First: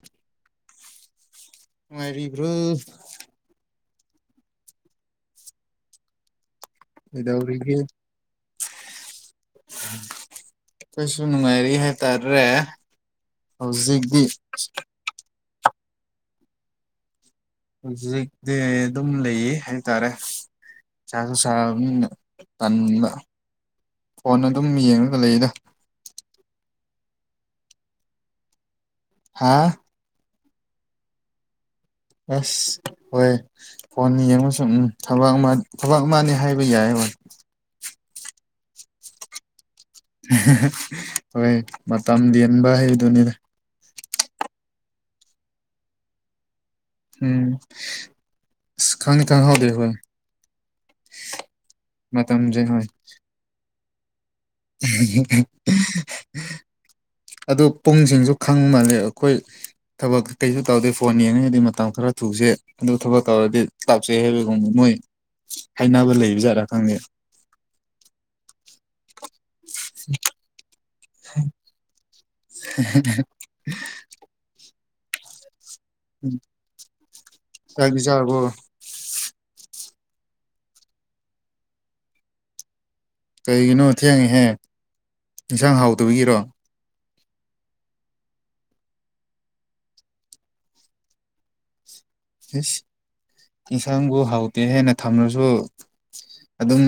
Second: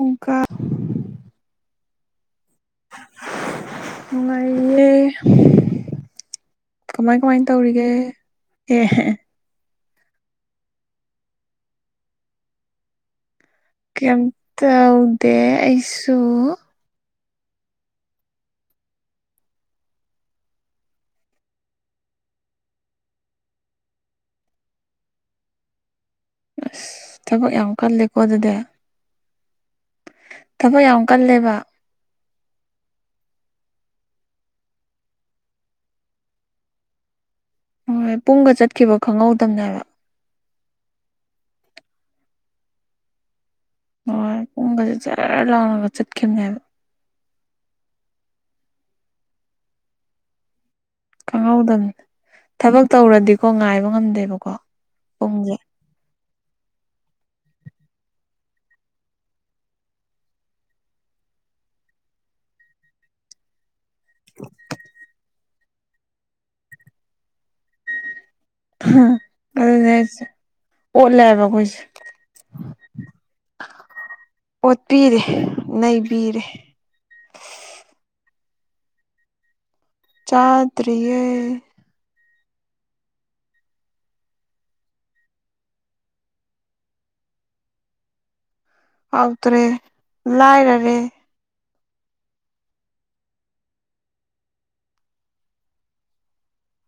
okay ꯃꯅꯨꯡꯕ꯭ꯔꯣꯜ ꯅꯨꯡꯉꯥꯏꯦ ꯀꯃꯥꯏ ꯀꯃꯥꯏꯅ ꯀꯩꯗꯧꯔꯤꯒꯦ ꯇꯧꯔꯤꯒꯦ ꯑꯦꯍ ꯀꯩꯁꯨ ꯅꯨꯡꯉꯥꯏꯔꯤ ꯍꯥꯏꯇꯥꯔ꯭ꯔꯦ ꯀꯩꯝ ꯇꯧꯗꯦ ꯑꯩꯁꯨ ꯍꯧꯖꯤꯛꯇꯤ ꯑꯗꯨꯝ ꯂꯩꯌꯦ ꯍꯥꯏꯇꯥꯔꯦ ꯆꯒ ꯆ ꯇꯟꯗ ꯐꯣꯟ ꯑꯗꯨꯝ ꯌꯦꯡꯉꯒ ꯂꯩꯌꯦꯗ ꯑꯁ ꯊꯕꯛ ꯌꯥꯝ ꯀꯜꯂꯦꯀꯣ ꯑꯗꯨꯗꯤ ꯍꯥꯥ ꯊꯕꯛ ꯌꯥꯝ ꯀꯜꯂꯦꯕ ꯑꯁ ꯍꯣꯏ ꯐꯣꯟ ꯌꯦꯡ ꯎꯝ ꯊꯕꯛ ꯊꯕꯛ ꯑꯃꯅꯦ ꯍꯥꯏꯕ ꯌꯥꯏ ꯍꯣꯏ ꯍꯣꯏ ꯄꯨꯡꯒ ꯆꯠꯈꯤꯕ ꯈꯪꯍꯧꯗꯗꯝꯅꯦꯕ ꯍꯣꯏ ꯃꯇꯝ ꯌꯦꯟꯕ ꯍꯩꯗꯨꯅꯤꯗ ꯍꯣꯏ ꯄꯨꯡꯒꯁ ꯖꯔ ꯂꯥꯎꯉꯒ ꯆꯠꯈꯤꯕꯅꯦꯕ ꯎꯝ ꯈꯉ ꯊꯉꯗ ꯍꯣꯏ ꯈꯪꯍꯧꯗꯝ ꯃꯇꯝꯁꯦ ꯊꯕꯛ ꯇꯧꯔꯗꯤꯀꯣ ꯉꯥꯏꯕ ꯉꯝꯗꯦꯕꯣ ꯎ [inaudible] ꯑꯗꯨ ꯄꯨꯡꯁꯤꯡꯁꯨ ꯈꯪ ꯃꯥꯜꯜꯂꯤꯦ ꯑꯩꯈꯣꯏ ꯊꯕꯛ ꯀꯩꯁꯨ ꯇꯧꯗꯦ ꯐꯣꯟ ꯌꯦꯡꯉꯉꯩꯗꯤ ꯃꯇꯝ ꯈꯔ ꯊꯨꯁꯦ ꯑꯗꯨ ꯊꯕꯛ ꯇꯧꯔꯗꯤ ꯀ꯭ꯂꯞꯁꯦ ꯍꯥꯏꯕꯒꯪꯕ ꯃꯣꯏ ꯍꯥꯏꯅꯕ ꯂꯩꯕꯖꯥꯠꯥ ꯈꯪꯗꯦ ꯑꯗꯨꯅꯦ ꯑꯩꯁꯦ ꯑꯣꯠꯂꯦꯕ ꯑꯩꯈꯣꯏꯁꯦ [unintelligible] ꯑꯣꯠꯄꯤꯔꯦ ꯎꯝ ꯅꯩꯕꯤꯔꯦ ꯀꯥꯏꯒꯤ ꯆꯥꯔꯕꯣ ꯆꯥꯗꯔꯤꯌꯦ ꯀꯩꯒꯤꯅꯣ ꯊꯦꯡꯉꯦꯍꯦ ꯏꯟꯁꯥꯡ ꯍꯥꯎꯗꯕꯒꯤꯔꯣ ꯑꯐꯗꯔꯦ ꯂꯥꯏꯔꯦ ꯑꯁ ꯌꯦꯟꯁꯥꯡꯕꯨ ꯍꯥꯎꯇꯦ ꯍꯦꯟꯅ ꯊꯝꯂꯁꯨ ꯑꯗꯨꯝ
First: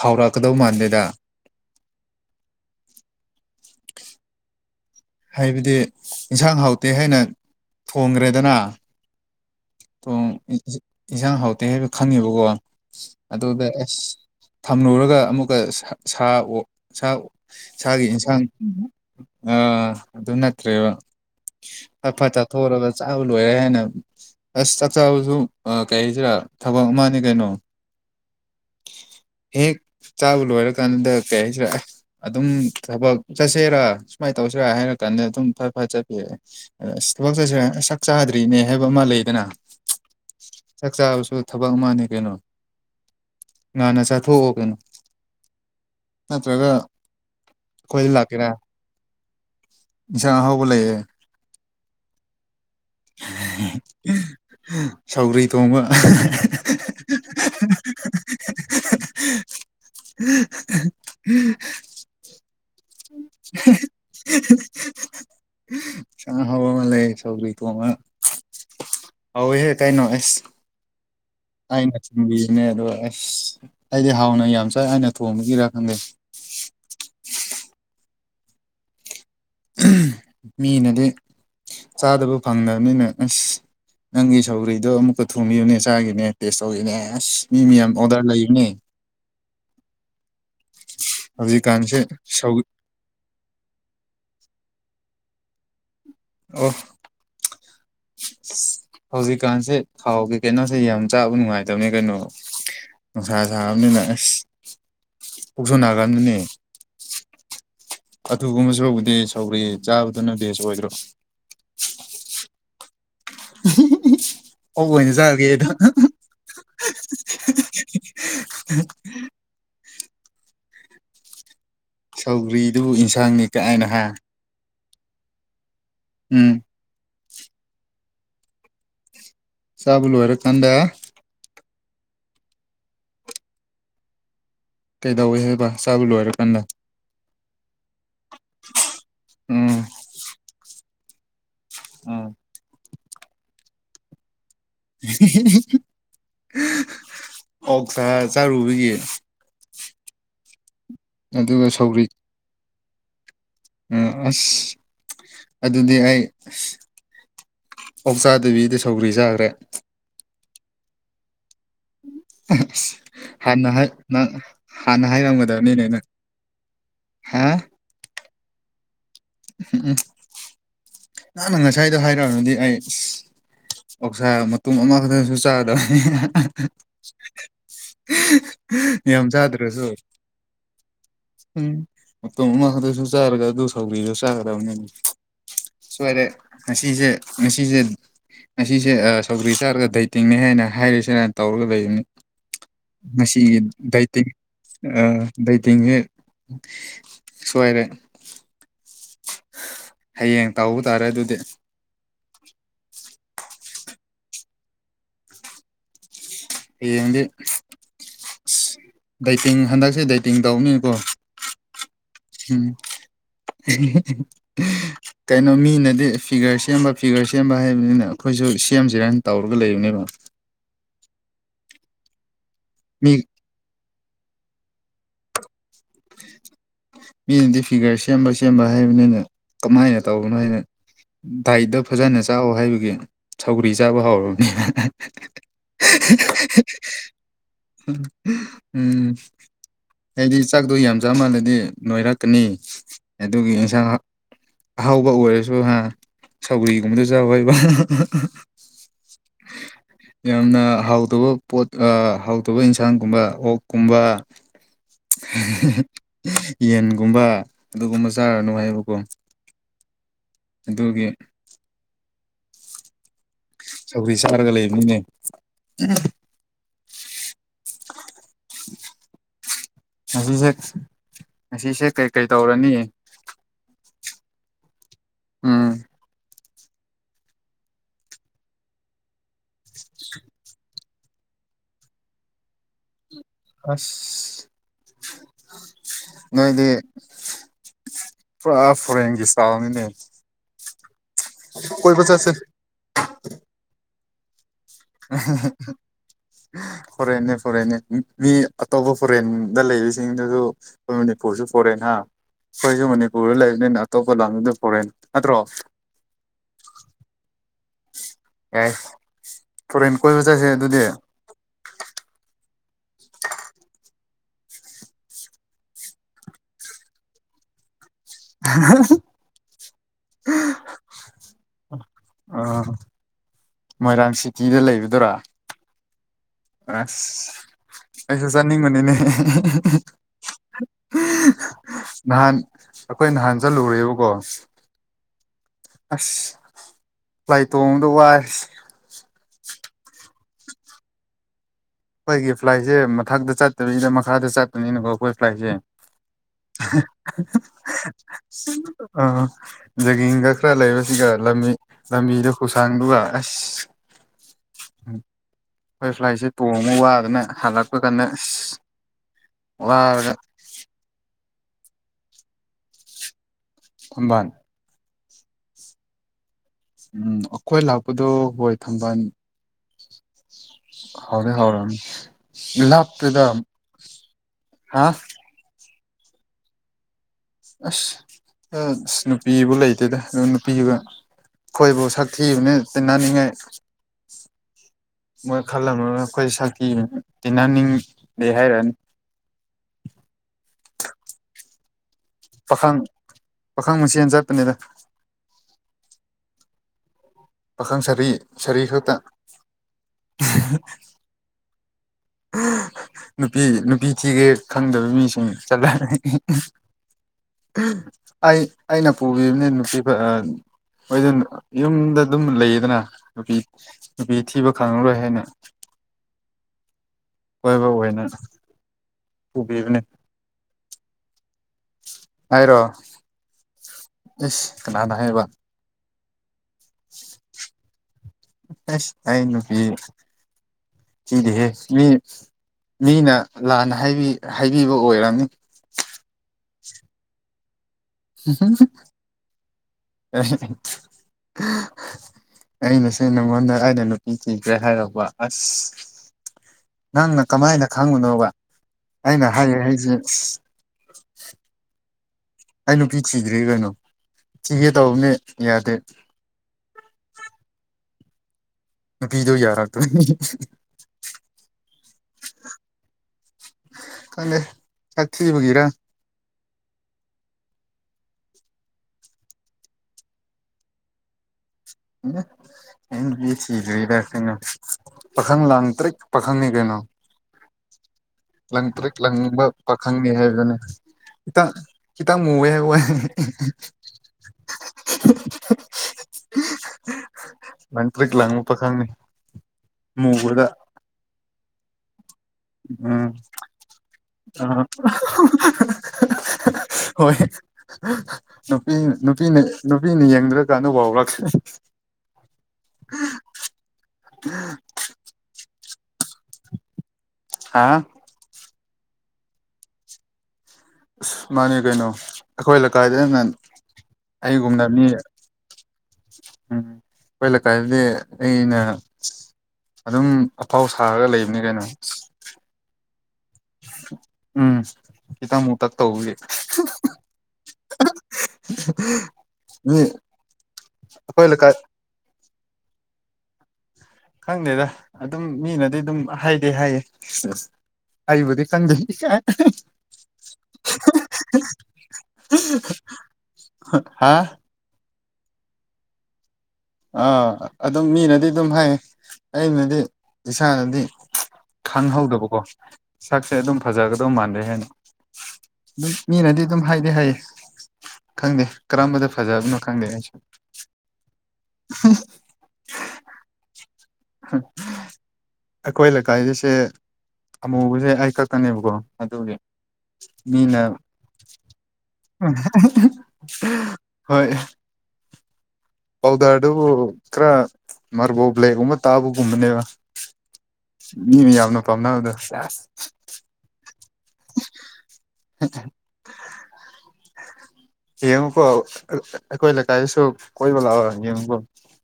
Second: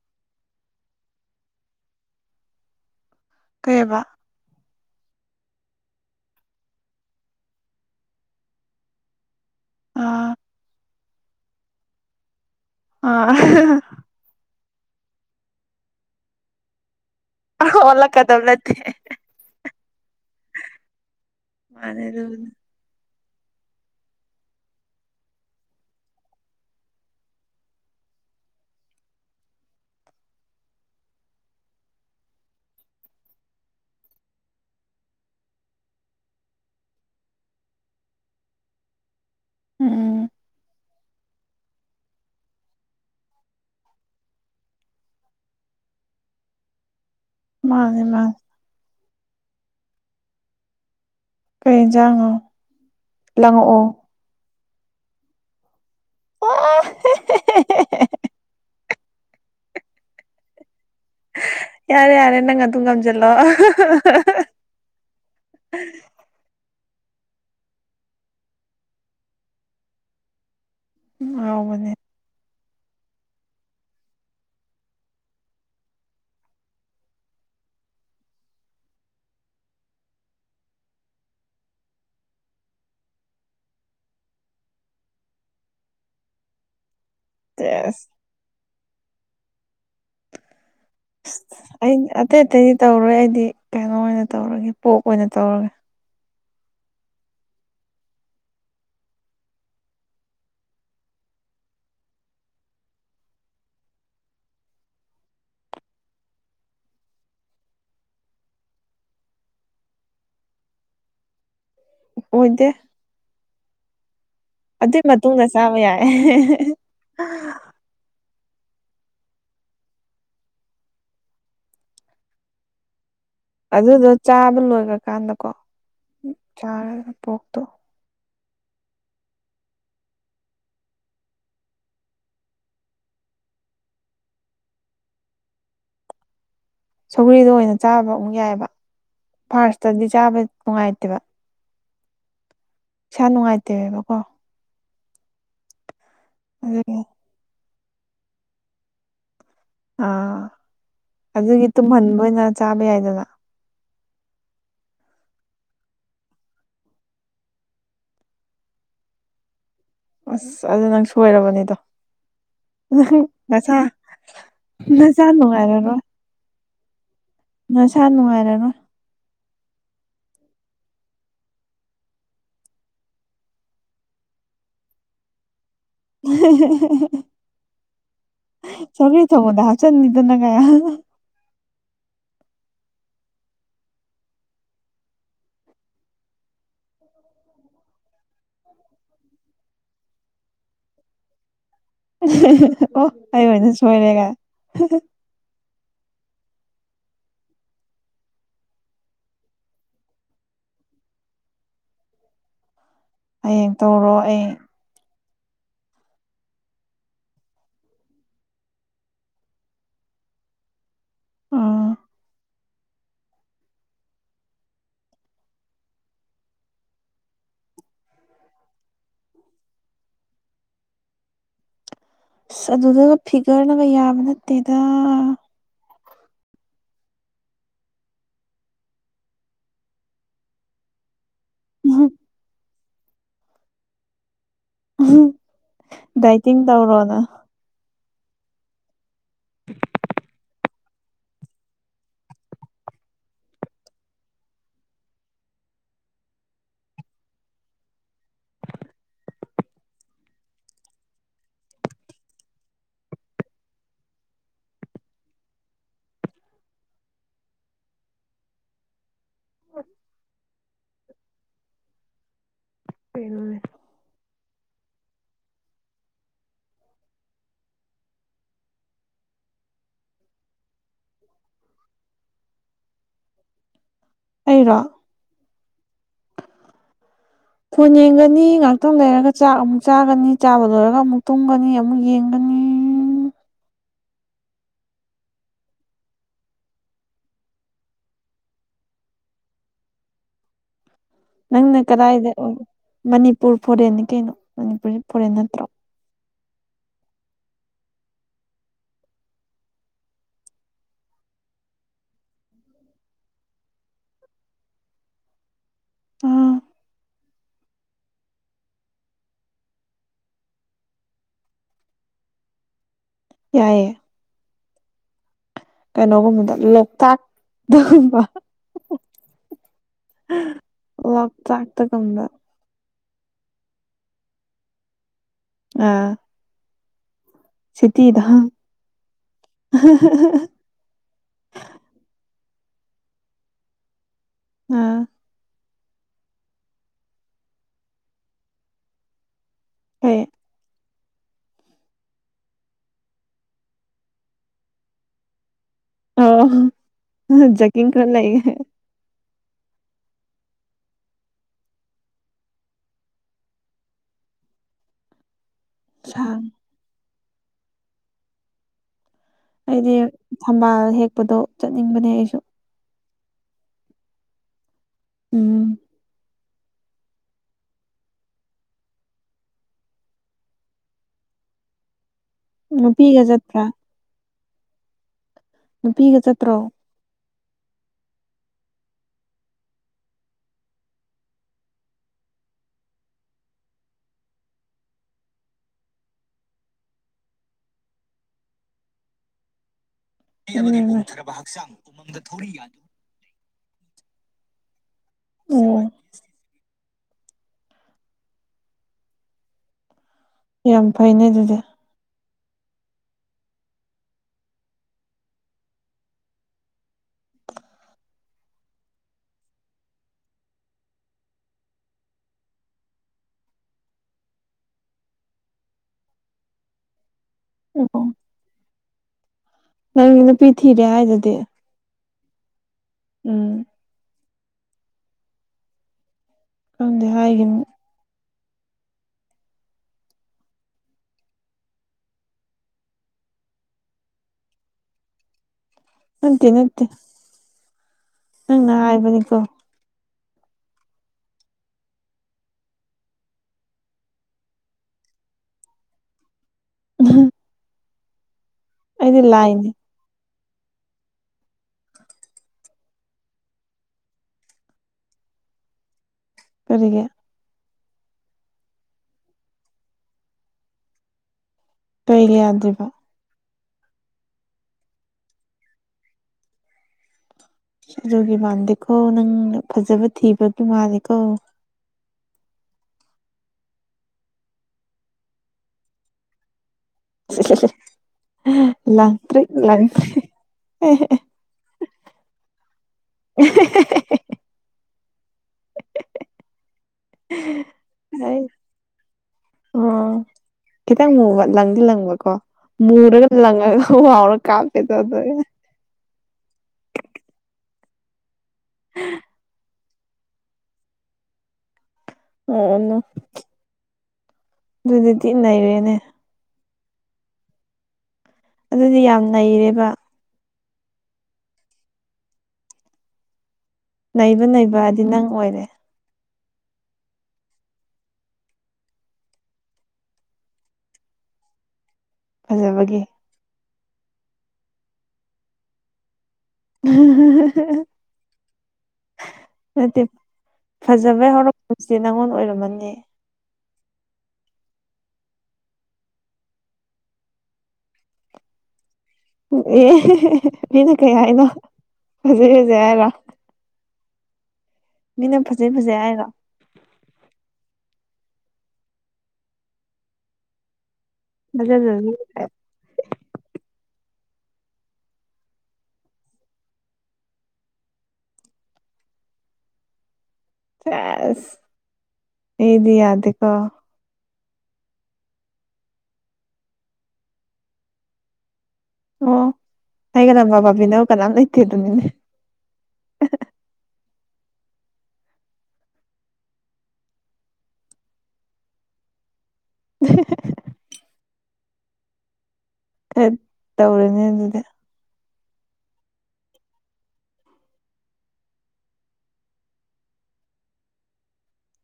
ꯍꯥꯎꯔꯛꯀꯗꯧ ꯃꯥꯟꯗꯦꯗ ꯀꯩꯕ ꯍꯥꯏꯕꯗꯤ ꯌꯦꯟꯁꯥꯡ ꯍꯥꯎꯇꯦ ꯍꯥꯏꯅ ꯊꯣꯡꯈ꯭ꯔꯦꯗꯅ ꯑ ꯣꯡ ꯏꯟꯁꯥꯡ ꯍꯥꯎꯇꯦ ꯍꯥꯏꯕ ꯈꯪꯉꯦꯕꯀꯣ ꯑ ꯑꯗꯨꯗ ꯑꯁ ꯊꯝꯂꯨꯔꯒ ꯑꯃꯨꯛꯀ ꯁꯥ ꯑꯣ ꯆꯥꯛ ꯆꯒꯤ ꯌꯦꯟꯁꯥꯡ ꯑꯣꯜꯂꯛꯀꯗꯕ ꯅꯠꯇꯦ ꯑꯥ ꯑꯗꯨ ꯅꯠꯇ꯭ꯔꯦꯕ ꯃꯥꯅꯦ ꯐꯠ ꯐꯠ ꯑꯗꯨꯕꯨꯗꯤ ꯆꯥꯊꯣꯛꯑꯒ ꯆꯥꯕ ꯂꯣꯏꯔꯦ ꯍꯥꯏꯅ ꯑꯁ ꯆꯥꯛꯆꯥꯕꯁꯨ ꯀꯩ ꯍꯥꯏꯁꯤꯔꯥ ꯊꯕꯛ ꯑꯃꯅꯤꯅꯦ ꯀꯩꯅꯣ [unintelligible] ꯍꯦꯛ ꯆꯥꯕ ꯂꯣꯏꯔ ꯀꯥꯟꯗ ꯀꯩ ꯍꯥꯏꯁꯤꯔ ꯑꯗꯨꯝ ꯊꯕꯛ ꯆꯠꯁꯦꯔꯥ ꯁꯨꯃꯥꯏꯅ ꯇꯧꯁꯤꯔꯥ ꯍꯥꯏꯔ ꯀꯥꯟꯗ ꯑꯗꯨꯝ ꯐꯠ ꯐꯠ ꯆꯠꯄꯤꯔꯛꯑꯦ ꯑ ꯊꯕꯛ ꯆꯠꯁꯤꯔꯦ ꯁꯛ ꯆꯥꯗ꯭ꯔꯤꯅꯦ ꯍꯥꯏꯕ ꯑꯃ ꯂꯩ ꯎꯝ ꯆꯥꯛ ꯆꯥꯕꯁꯨ ꯊꯕꯛ ꯑꯃꯅꯤ ꯀꯩꯅꯣ ꯉꯥꯟꯟꯅ ꯆꯥꯊꯣꯛꯑꯣ ꯀꯩꯅꯣ ꯅꯠꯇ꯭ꯔꯒ ꯃꯥꯅꯦ ꯑꯩꯈꯣꯏꯗ ꯃꯥꯅꯦ ꯂꯥꯛꯀꯦꯔ ꯌꯥ ꯍꯣꯕꯣ ꯂꯩ ꯀꯩꯖꯉꯣ ꯁꯧꯒ꯭ꯔꯤ ꯊꯣꯡꯕ ꯑ [unintelligible] ꯌꯥꯔꯦ ꯌꯥꯔꯦ ꯅꯪ ꯑꯗꯨꯝ ꯉꯝꯖꯜꯂꯣ ꯎꯝ ꯑ ꯍ ꯂꯩ ꯁꯧꯀ ꯍꯧꯏ ꯍꯦ ꯀꯥꯏ ꯅ ꯑꯦꯁ ꯉꯥꯎꯕꯅꯦ ꯑꯅꯆꯕꯤ ꯅꯦ ꯑꯗꯣ ꯑꯁ ꯑꯩꯗꯤ ꯍꯥꯎꯅ ꯌꯥꯝ ꯆꯥꯏ ꯍꯥꯏꯅ ꯊꯣꯡꯕꯒꯤꯔꯥ ꯈꯪꯗꯦ [unintelligible] ꯃꯤꯅꯗꯤ ꯆꯥꯗꯕ ꯐꯪꯗꯕꯅꯤꯅ ꯑꯁ ꯅꯪꯒꯤ ꯁꯧꯔꯤꯗꯣ ꯑꯃꯨꯛꯀ ꯊꯣꯡꯕꯤꯕꯅꯦ ꯆꯥꯒꯤꯅꯦ ꯇꯦꯁ ꯇꯧꯤꯅꯦ ꯑꯁ ꯄꯤꯃꯤꯌꯝ ꯑꯁ ꯑꯣꯗꯔ ꯂꯩꯅꯦ ꯑꯩ ꯑꯇꯩ ꯑꯇꯩꯗꯤ ꯇꯧꯔꯣꯏ ꯑꯩꯗꯤ ꯀꯩꯅꯣ ꯑꯣꯏꯅ ꯇꯧꯔꯒꯦ ꯄꯣꯛ ꯑꯣꯏꯅ ꯇꯧꯔꯒꯦ ꯑꯣ ꯍꯧꯖꯤꯛꯀꯥꯟꯁꯦ ꯊꯥꯎꯒꯤ ꯀꯩꯅꯅꯥꯁꯦ ꯌꯥꯝ ꯆꯥꯕ ꯅꯨꯡꯉꯥꯏꯇꯕꯅꯦ ꯀꯩꯅꯣ ꯅꯨꯡꯁꯥ ꯁꯥꯕꯅꯤꯅ ꯑꯁ ꯀꯣꯛꯁꯣꯟ ꯒ꯭ꯔꯕꯅꯤꯅꯦ ꯑꯗꯨꯒꯨꯝꯕꯁꯨ ꯍꯧꯕꯗꯤ ꯁꯧꯔꯤ ꯆꯥꯕꯗꯨꯅ ꯕꯦꯁ ꯑꯣꯏꯗ꯭ꯔꯣ ꯍꯣꯏꯗꯦ [unintelligible] ꯑꯗꯨꯏ ꯑꯣꯏꯅ ꯃꯇꯨꯡꯗ ꯆꯥꯒꯦꯗ ꯆꯥꯕ ꯌꯥꯏꯦ [unintelligible] ꯁꯧꯒ꯭ꯔꯤꯗꯨꯕꯨ ꯏꯟꯁꯥꯡꯅꯤ ꯀꯥꯏꯅ ꯍꯥ ꯑꯗꯨꯗꯣ ꯆꯥꯕ ꯂꯣꯏꯈ꯭ꯔꯀꯥꯟꯗꯀꯣ ꯎꯝ ꯆꯥꯔꯒ ꯄꯣꯛꯇꯣ ꯁꯥꯕꯨꯂꯨ ꯍꯥꯏꯔ ꯀꯥꯟꯗ ꯀꯩꯗꯧꯏ ꯍꯥꯏꯕ ꯁꯥꯕ ꯂꯣꯏꯔꯀꯥꯟꯗ ꯁꯧꯒ꯭ꯔꯤꯗꯣ ꯑꯣꯏꯅ ꯆꯥꯕ ꯑꯃꯨꯛ ꯌꯥꯏꯑꯕ ꯎꯝ ꯐꯥꯔꯁꯇꯗꯤ ꯆꯥꯕ ꯅꯨꯡꯉꯥꯏꯇꯦꯕ ꯑꯥ ꯁ ꯅꯨꯡꯉꯥꯏꯇꯕ ꯀꯣ [unintelligible] ꯎꯝ ꯑꯣ ꯁꯥ ꯆꯥꯔꯨꯕꯒꯤꯌꯦ ꯑꯥ ꯑꯗꯨꯒꯤ ꯁꯧꯒ꯭ꯔꯤ ꯇꯨꯝꯍꯟꯕ ꯑꯣꯏꯅ ꯆꯥꯕ ꯌꯥꯏꯗꯅ ꯎꯝ ꯑꯁ ꯑꯗꯨꯗꯤ ꯑꯩ ꯑꯁ ꯑꯣꯛ ꯆꯥꯗꯕꯤꯗ ꯁꯧꯒ꯭ꯔꯤ ꯆꯥꯈ꯭ꯔꯦ ꯑꯁ ꯑꯗꯨ ꯅꯪ ꯁꯣꯏꯔꯕꯅꯤꯗꯣ ꯑꯁ ꯎ ꯍꯥꯟꯅ ꯃꯆꯥꯥ ꯍꯥꯏ ꯅꯪ ꯍꯥꯟꯅ ꯃꯆꯥꯥ ꯍꯥꯏꯔꯝꯒꯗꯕꯅꯤꯅꯦ ꯅꯨꯡꯉꯥꯏꯔꯔꯣꯏ ꯅꯪ ꯍꯥ ꯅꯁꯥ ꯅꯨꯡꯉꯥꯏꯔꯅ ꯎꯝ ꯅꯍꯪꯅ ꯉꯁꯥꯏꯗꯣ ꯍꯥꯏꯔꯛꯑꯅꯗꯤ ꯑꯩ ꯄꯧꯁꯥ ꯃꯇꯨꯝ ꯑꯃꯈꯛꯇꯪꯁꯨ ꯆꯥꯗꯕ [unintelligible] ꯁꯧꯒ꯭ꯔꯤ ꯌꯥꯝ ꯊꯣꯡꯕꯗ ꯆꯥꯗ꯭ꯔꯁꯨ ꯍꯥꯞꯆꯟꯅꯤꯗꯅ ꯀꯥꯏ ꯎꯝ ꯁꯨ ꯆꯥꯔꯒ ꯑꯗꯨ ꯁꯥꯎꯖ ꯆꯥꯒꯅꯤ ꯁꯣꯏꯏꯔꯦ ꯉꯁꯤꯁꯦ ꯉꯁꯤꯁꯦ ꯉꯁꯤꯁꯦ ꯁꯧꯒ꯭ꯔꯤ ꯆꯥꯔꯒ ꯇꯤꯡꯅꯤ ꯍꯥꯏꯅ ꯍꯥꯏꯔꯤꯁꯤꯦꯅꯅ ꯇꯧꯔꯒ ꯂꯩ ꯑꯣ ꯑꯩ ꯉꯁꯤꯒꯤ ꯑꯣꯏꯅ ꯁꯣꯏꯔꯦꯒ ꯗꯥꯇꯤꯡ ꯗꯥꯇꯤꯡꯉꯦ ꯁꯏꯔꯦ ꯍꯌꯦꯡ ꯇꯥꯎ ꯇꯥꯔꯦ ꯑꯗꯨꯗꯤ ꯍꯌꯦꯡ ꯇꯧꯔꯣ ꯑꯩ ꯍꯌꯦꯡꯗꯤ ꯗꯥꯏꯇꯤꯡ ꯍꯟꯗꯛꯁꯦ ꯗꯥꯏꯇꯤꯡ ꯇꯧꯅꯤꯀꯣ ꯑ ꯎꯝ ꯀꯩꯅꯣ ꯃꯤꯅꯗꯤ ꯐꯤꯒꯔ ꯁꯦꯝꯕ ꯐꯤꯒꯔ ꯁꯦꯝꯕ ꯍꯥꯏꯕꯅꯤꯅ ꯑꯩꯈꯣꯏ ꯑꯩꯈꯣꯏꯁꯨ ꯁꯦꯝꯁꯤꯔꯅ ꯇꯧꯔꯒ ꯂꯩꯕꯅꯦꯕ [unintelligible] ꯑꯁ ꯃꯤ ꯑꯗꯨꯗꯒ ꯐꯤꯒꯔꯅꯒ ꯌꯥꯕ ꯅꯠꯇꯦꯗ ꯃꯤꯅꯗꯤ ꯐꯤꯒꯔ ꯁꯦꯝꯕ ꯁꯦꯝꯕ ꯍꯥꯏꯕꯅꯤꯅ ꯀꯃꯥꯏꯅ ꯇꯧꯕꯅꯣ ꯍꯥꯏꯅ ꯗꯥꯏꯠꯇ ꯐꯖꯅ ꯆꯥꯛꯑꯣ ꯍꯥꯏꯕꯒꯤ ꯁꯧꯒ꯭ꯔꯤ ꯆꯥꯕ ꯍꯧꯔꯅꯤ ꯗꯥꯏꯇꯤꯡ ꯇꯧꯔꯣꯅ ꯎꯝ ꯍꯥꯏꯗꯤ ꯍꯇꯥꯛꯇꯣ ꯌꯥꯝ ꯆꯞ ꯃꯥꯜꯂꯗꯤ ꯅꯣꯏꯔꯛꯀꯅꯤ ꯑꯗꯨꯒꯤ ꯑꯦꯟꯁꯥꯡ ꯑꯍꯥꯎꯕ ꯑꯣꯏꯔꯁꯨ ꯍꯥ ꯁꯧꯒꯔꯤꯒꯨꯝꯕꯗ ꯆꯥꯎꯋꯩꯕ [unintelligible] ꯌꯥꯝꯅ ꯍꯥꯎꯇꯕ ꯄꯣꯠ ꯍꯥꯎꯇꯕ ꯏꯟꯁꯥꯡꯒꯨꯝꯕ ꯑꯣꯛꯀꯨꯝꯕ [unintelligible] ꯌꯦꯟꯒꯨꯝꯕ ꯑꯗꯨꯒꯨꯝꯕ ꯆꯥꯔꯅꯨ ꯍꯥꯏꯕꯀꯣ ꯎꯝ ꯑꯗꯨꯒꯤ ꯀꯩꯅꯣꯅꯦ ꯆꯧꯔꯤ ꯁꯔꯒ ꯂꯩꯕꯅꯤꯅꯦ [unintelligible] ꯉꯁꯤꯁꯦ ꯉꯁꯤꯁꯦ ꯀꯩꯀꯩ ꯇꯧꯔꯅꯤ ꯑꯩꯔꯣ ꯎꯝ ꯊꯣꯟ ꯌꯦꯡꯒꯅꯤ ꯉꯥꯛꯇꯪ ꯂꯩꯔꯒ ꯆꯥꯛ ꯑꯃꯨꯛ ꯆꯥꯒꯅꯤ ꯆꯥꯕ ꯂꯣꯏꯔꯒ ꯈ ꯑꯃꯨꯛ ꯇꯨꯝꯒꯅꯤ ꯑꯃꯨꯛ ꯌꯦꯡꯒꯅꯤ ꯑꯁ ꯅꯣꯏꯗꯤ ꯄꯨꯔꯥ ꯐꯣꯔꯦꯟꯒꯤ ꯆꯥꯎꯥꯎꯅꯤꯅꯦ ꯅꯪꯅ ꯀꯗꯥꯏꯗ ꯃꯅꯤꯄꯨꯔ ꯐꯣꯔꯦꯅꯤ ꯀꯩꯅꯣ ꯃꯅꯤꯄꯨꯔꯁꯤ ꯐꯣꯔꯦꯟ ꯅꯠꯇ꯭ꯔꯣ ꯐꯔꯅꯦ ꯐꯔꯅꯦ ꯃꯤ ꯑꯇꯣꯞꯄ ꯐꯣꯔꯦꯟꯗ ꯂꯩꯕꯁꯤꯡꯗꯨꯁꯨ ꯑꯩꯈꯣꯏ ꯃꯅꯤꯄꯨꯔꯁꯨ ꯐꯣꯔꯦꯟ ꯍꯥ ꯑꯩꯈꯣꯏꯁꯨ ꯃꯅꯤꯄꯨꯔꯗ ꯂꯩꯕꯅꯤꯅ ꯑꯇꯣꯞꯄ ꯂꯝꯗꯨꯗ ꯐꯣꯔꯦꯟ ꯅꯠꯇ꯭ꯔꯣ ꯑ ꯌꯥꯏ ꯐꯣꯔꯦꯟꯦꯟ ꯀꯣꯏꯕ ꯆꯠꯁꯦ ꯑꯗꯨꯗꯤ ꯌꯥꯌꯦ ꯀꯩꯅꯣꯒꯨꯝꯕꯗ ꯂꯣꯛꯇꯥꯛ ꯂꯣꯛꯇꯥꯛꯇꯒꯨꯝꯕ ꯑ ꯃꯣꯏꯔꯥꯡ ꯁꯤꯇꯤꯗ ꯂꯩꯕꯗꯔꯥ ꯑꯥ ꯑꯁ ꯁꯤꯇꯤꯗ ꯑꯩꯁꯨ ꯆꯥꯅꯤꯡꯕꯅꯤꯅꯦ ꯅꯍꯥꯟ ꯑꯩꯈꯣꯏ ꯅꯍꯥꯟ ꯆꯜꯂꯨꯔꯦꯕꯀꯣ ꯑꯥ ꯑꯁ ꯂꯥꯏ ꯇꯣꯡꯕꯗ ꯋꯥꯏꯁ ꯍ ꯑꯩꯈꯣꯏꯒꯤ ꯐ꯭ꯂꯥꯏꯠꯁꯦ ꯃꯊꯛꯇ ꯆꯠꯇꯕꯤꯗ ꯃꯈꯥꯗ ꯆꯠꯄꯅꯤꯅꯀꯣ ꯑꯩꯈꯣꯏ ꯐ꯭ꯂꯥꯏꯠꯁꯦ ꯑꯣ ꯖꯀꯤꯡ ꯈꯔ ꯂꯩ ꯑ ꯖꯒꯤꯡꯒ ꯈꯔ ꯂꯩꯕꯁꯤꯒ ꯂꯝ ꯂꯝꯕꯤꯗ ꯈꯨꯁꯥꯡꯗꯨꯒ ꯑꯁ ꯎꯝ ꯍꯣꯏ ꯐ꯭ꯂꯥꯏꯠꯁꯦ ꯇꯣꯡꯉ ꯋꯥꯗꯅ ꯍꯜꯂꯛꯄ ꯀꯥꯟꯗ ꯑꯩꯗꯤ ꯋꯥꯔꯒ ꯊꯝꯕꯥꯜ ꯍꯦꯛꯄꯗꯣ ꯆꯠꯅꯤꯡꯕꯅꯦ ꯑꯩꯁꯨ ꯊꯝꯕꯥꯜ ꯎꯝ ꯎꯝ ꯑꯩꯈꯣꯏ ꯂꯥꯛꯄꯗꯣ ꯍꯣꯏ ꯊꯝꯕꯥꯜ ꯍꯧꯗ ꯍꯧꯥꯎꯔꯅꯤ ꯅꯨꯄꯤꯒ ꯆꯠꯠꯇ꯭ꯔꯥ ꯑꯥ ꯅꯨꯄꯤꯒ ꯆꯠꯇ꯭ꯔꯣ ꯑꯁ ꯑꯁ ꯅꯨꯄꯤꯕꯨ ꯂꯩꯇꯦꯗ ꯅꯨꯄꯤꯒ ꯑꯩꯈꯣꯏꯕꯨ ꯁꯛ ꯊꯤꯕꯅ ꯇꯤꯟꯅꯅꯤꯡꯉꯥꯏ ꯃꯣꯏ ꯈꯜꯕ ꯑꯩꯈꯣꯏ ꯁꯛꯇꯤ ꯇꯤꯍꯅꯤꯡꯗꯦ ꯍꯥꯏꯔꯛꯅꯤ ꯑꯃꯒꯤ ꯃꯊꯔꯕ ꯍꯛꯆꯥꯡ ꯎꯃꯪꯗ ꯊꯧꯔꯤ ꯌꯥꯗꯨ ꯈꯈꯪꯁꯤꯅ ꯆꯠꯄꯅꯤꯗ ꯑꯣ ꯄꯥꯈꯪ ꯁꯔꯤ ꯁꯔꯤ ꯈꯛꯇ ꯌꯥꯝ ꯐꯩꯅꯦ ꯑꯗꯨꯗꯤ ꯅꯨꯄꯤ ꯅꯨꯄꯤ ꯊꯤꯒꯦ ꯈꯪꯗꯕ ꯃꯤꯁꯤꯡ ꯆꯠꯂꯅꯤ ꯑꯩ ꯑꯩꯅ ꯄꯨꯕꯤꯕꯅꯤ ꯅꯨꯄꯤ ꯍꯣꯏ ꯑꯗꯨꯅ ꯌꯨꯝꯗ ꯑꯗꯨꯝ ꯂꯩꯌꯦꯗꯅ ꯅꯨꯄꯤ ꯅꯨꯄꯤ ꯊꯤꯕ ꯈꯪꯉꯔꯣꯏ ꯍꯥꯏꯅ [inaudible] ꯍꯣꯏꯕ ꯑꯣ ꯑꯣꯏꯅ ꯄꯨꯕꯤꯕꯅꯦ ꯅꯪ ꯅꯨꯄꯤ ꯊꯤꯔꯦ ꯍꯥꯏꯗꯨꯗꯤ ꯍꯥꯏꯔꯣ ꯎꯝ ꯏꯁ ꯀꯅꯥꯅ ꯍꯥꯏꯕ ꯑꯗꯨꯗꯤ ꯍꯥꯏꯒ ꯑꯁ ꯑꯩ ꯅꯨꯄꯤ ꯀꯗꯤꯦꯍꯦ ꯃꯤ ꯃꯤꯅ ꯂꯥꯟꯅ ꯍꯥꯏꯕꯤꯕ ꯑꯣꯏꯔꯝꯅꯤ ꯅꯠꯇꯦ ꯅꯠꯇꯦ ꯅꯪꯅ ꯍꯥꯏꯕꯅꯤꯀꯣ ꯑ [unintelligible] [inaudible] ꯑꯩꯅꯁꯦ ꯅꯉꯣꯟꯗ ꯑꯗ ꯅꯨꯄꯤ ꯊꯤꯈ꯭ꯔꯦ ꯍꯥꯏꯔꯕ ꯑꯁ ꯅꯪꯅ ꯀꯃꯥꯏꯅ ꯈꯪꯉꯨꯅꯣꯕ ꯑꯩꯗꯤ ꯑꯩꯅ ꯍꯥꯏꯌꯦ ꯂꯥꯏꯅꯤ ꯑꯩꯁꯦ [inaudible] ꯑꯩ ꯅꯨꯄꯤ ꯊꯤꯗ꯭ꯔꯤ ꯀꯩꯅꯣ ꯊꯤꯒꯦ ꯇꯧꯕꯅꯦ ꯌꯥꯗꯦ ꯑꯣꯏꯔꯤꯒ ꯅꯨꯄꯤꯗꯣ ꯌꯥꯔ ꯑꯗꯨ ꯀꯩ ꯌꯥꯗ꯭ꯔꯤꯕ ꯀ ꯆꯊꯒꯦꯔ ꯁꯖꯨꯒꯤ ꯃꯜꯗꯦꯀꯣ ꯅꯪꯅ ꯐꯖꯕ ꯊꯤꯕꯒꯤ ꯃꯥꯜꯂꯦꯀꯣ ꯑꯩꯅ ꯁꯤꯗ꯭ꯔꯤꯗ ꯀꯩꯅꯣ ꯄꯥꯈꯪ ꯂꯥꯡ ꯇ꯭ꯔ ꯄꯥꯈꯪꯅꯤ ꯀꯩꯅꯣ [unintelligible] ꯂꯪ ꯇ꯭ꯔꯠ ꯂꯪꯕ ꯂꯥꯡꯇ꯭ꯔꯤꯛ ꯂꯥꯡꯇ꯭ꯔꯤꯛ ꯄꯥꯈꯪꯅꯤ ꯍꯥꯏꯕꯗꯨꯅꯦ ꯈꯤꯇꯪ ꯈꯤꯇꯪ ꯃꯨꯋꯦ ꯍꯥꯏꯕ ꯋꯥ [unintelligible] ꯃꯟꯇ꯭ꯔꯔꯤꯛ ꯂꯥꯡꯨ ꯍꯥꯏ ꯄꯥꯈꯪꯅꯤ ꯑꯣ ꯃꯨꯕꯗ ꯈꯤꯇꯪ ꯃꯨꯕ ꯂꯪꯗꯤ ꯂꯪꯕꯀꯣ ꯎꯝ ꯃꯨꯔꯒ ꯂꯪꯉꯒ ꯋꯥꯎꯔ ꯑ ꯀꯥꯞꯇꯦ ꯆ ꯍꯣꯏ ꯅꯨꯄꯤ ꯅꯨꯄꯤꯅ ꯅꯨꯄꯤꯅ ꯌꯦꯡꯗ꯭ꯔꯀꯥꯟꯗ ꯋꯥꯥꯎꯔꯛꯦ ꯑꯅ ꯑ ꯑꯗꯨꯗꯤꯗꯤꯟꯅꯩꯔꯦꯅꯦ ꯍꯥ ꯑꯗꯨꯗꯤ ꯌꯥꯝ ꯅꯩꯔꯦꯕ ꯑꯁ ꯃꯥꯅꯤ ꯀꯩꯅꯣ ꯑꯩꯈꯣꯏ ꯂꯩꯀꯥꯏꯗꯟꯅ ꯅꯩꯕ ꯅꯩꯕꯗꯤ ꯅꯪ ꯑꯣꯏꯔꯦ ꯎꯝ ꯑꯩꯈꯣꯏ ꯂꯩꯀꯥꯏꯗꯤ ꯑꯩꯅ ꯑꯗꯨꯝ ꯑꯐꯥꯎ ꯁꯥꯔꯒ ꯂꯩꯕꯅꯤ ꯀꯩꯅꯣ ꯐꯖꯕꯒꯦ ꯎꯝ ꯏꯇꯃꯨ ꯇ ꯇꯧꯒ ꯑꯍꯍꯍꯍ ꯃꯤ ꯅꯠꯇꯦ ꯐꯖꯕ ꯑꯩꯈꯣꯏ ꯂꯩꯀꯥꯏ ꯍꯧꯎꯔꯛꯄꯁꯦ ꯅꯪꯉꯣꯟ ꯑꯣꯏꯔꯝꯃꯅꯤ ꯈꯪꯗꯦꯗ ꯑꯗꯨꯝ ꯃꯤꯅꯗꯤ ꯑꯗꯨꯝ ꯍꯥꯏꯗꯦ ꯍꯥꯏꯌꯦ ꯑ ꯑꯩꯕꯨꯗꯤ ꯈꯪꯗꯦ ꯑꯦ ꯃꯤꯅ ꯀꯩ ꯍꯥꯏꯅꯣ ꯐꯖꯩ ꯐꯖꯩ ꯍꯥꯏꯔ ꯍꯥ ꯃꯤꯅ ꯐꯖꯩ ꯐꯖꯩ ꯍꯥꯏꯔꯣ ꯑꯥ ꯑꯗꯨꯝ ꯃꯤꯅꯗꯤ ꯑꯗꯨꯝ ꯍꯥꯏ ꯑꯩꯅꯗꯤ ꯏꯁꯥꯅꯗꯤ ꯊꯥꯖꯗ꯭ꯔꯁꯨ ꯈꯪꯍꯧꯗꯕꯀꯣ ꯁꯛꯁꯦ ꯑꯗꯨꯝ ꯐꯖꯒꯗꯧ ꯃꯥꯟꯗꯩ ꯍꯥꯏꯅ ꯑꯗꯨꯝ ꯃꯤꯅꯗꯤ ꯑꯗꯨꯝ ꯍꯥꯏꯗꯤ ꯍꯥꯏꯌꯦ ꯈꯪꯗꯦ ꯀꯔꯝꯕꯗ ꯐꯖꯕꯅꯣ ꯈꯪꯗꯦ ꯑꯩꯁꯨ ꯆꯁ ꯌꯦꯗꯤ ꯌꯥꯗꯀ ꯑꯩꯈꯣꯏ ꯂꯩꯀꯥꯏꯒꯤꯁꯦ ꯑꯃꯨꯕꯁꯦ ꯑꯩ ꯀꯛꯀꯅꯦꯕꯀꯣ ꯑꯗꯨꯗꯒ ꯑꯣ ꯑꯩꯒ ꯃꯤꯅ ꯂꯝꯕꯥ ꯄꯥꯕꯤꯅꯕ ꯀꯅꯥꯝ ꯂꯩꯇꯦ ꯑꯗꯨꯅꯤꯅꯦ ꯍꯣꯏ ꯄꯥꯎꯗꯔꯗꯨꯕꯨ ꯈꯔ ꯃꯥꯔꯕꯣ ꯕ꯭ꯂꯦꯛꯒꯨꯝ ꯇꯥꯕꯒꯨꯝꯕꯅꯦꯕ [unintelligible] ꯃꯤꯅ ꯌꯥꯝꯅ ꯄꯥꯝꯅꯕꯗꯣ ꯀꯩ ꯇꯧꯔꯅꯤ ꯑꯗꯨꯗꯤ [unintelligible] ꯌꯦꯡꯉꯨꯀꯣ ꯑꯩꯈꯣꯏ ꯂꯩꯀꯥꯏꯗꯁꯨ ꯀꯣꯏꯕ ꯂꯥꯛꯑꯣ ꯌꯦꯡꯕ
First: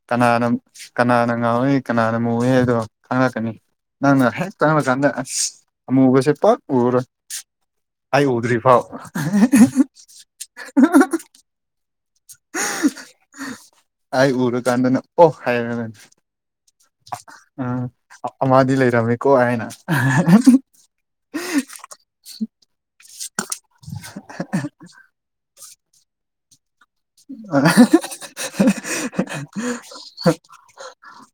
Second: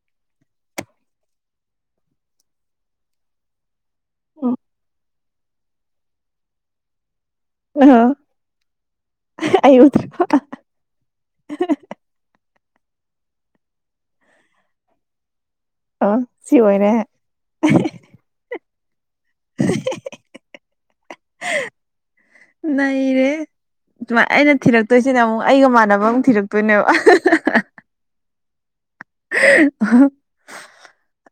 ꯀꯅꯥꯅ ꯀꯅꯥꯅ ꯉꯥꯎꯏ ꯀꯅꯥꯅ ꯃꯨꯏ ꯍꯥꯏꯗꯣ ꯈꯪꯉꯛꯀꯅꯤ ꯅꯪꯅ ꯍꯦꯛ ꯆꯪꯉꯀꯥꯟꯗ ꯑꯁ ꯑꯃꯨꯕꯁꯦ ꯄꯛ ꯎꯔꯣꯏ ꯑꯣ ꯑ ꯎꯗꯔꯤ ꯐꯥꯎ ꯑꯩ ꯎꯗ꯭ꯔꯣ [inaudible] ꯑꯩ ꯎꯔ ꯀꯥꯟꯗꯅ ꯑꯣ ꯑ ꯁꯤ ꯋꯥꯏ ꯎꯝ ꯑꯃꯗꯤꯗꯤ ꯂꯩꯔꯝꯃꯦꯀꯣ ꯍꯥꯏꯅ ꯅꯔꯦ ꯁꯨꯃꯥꯏ ꯑꯩꯅ ꯊꯤꯔꯛꯇꯣꯏꯁꯤꯅꯦ ꯑꯃꯨꯛ ꯑꯩꯒ ꯃꯥꯟꯅꯕ ꯃꯪ ꯊꯤꯔꯛꯇꯣꯏꯅꯦ ꯑꯥ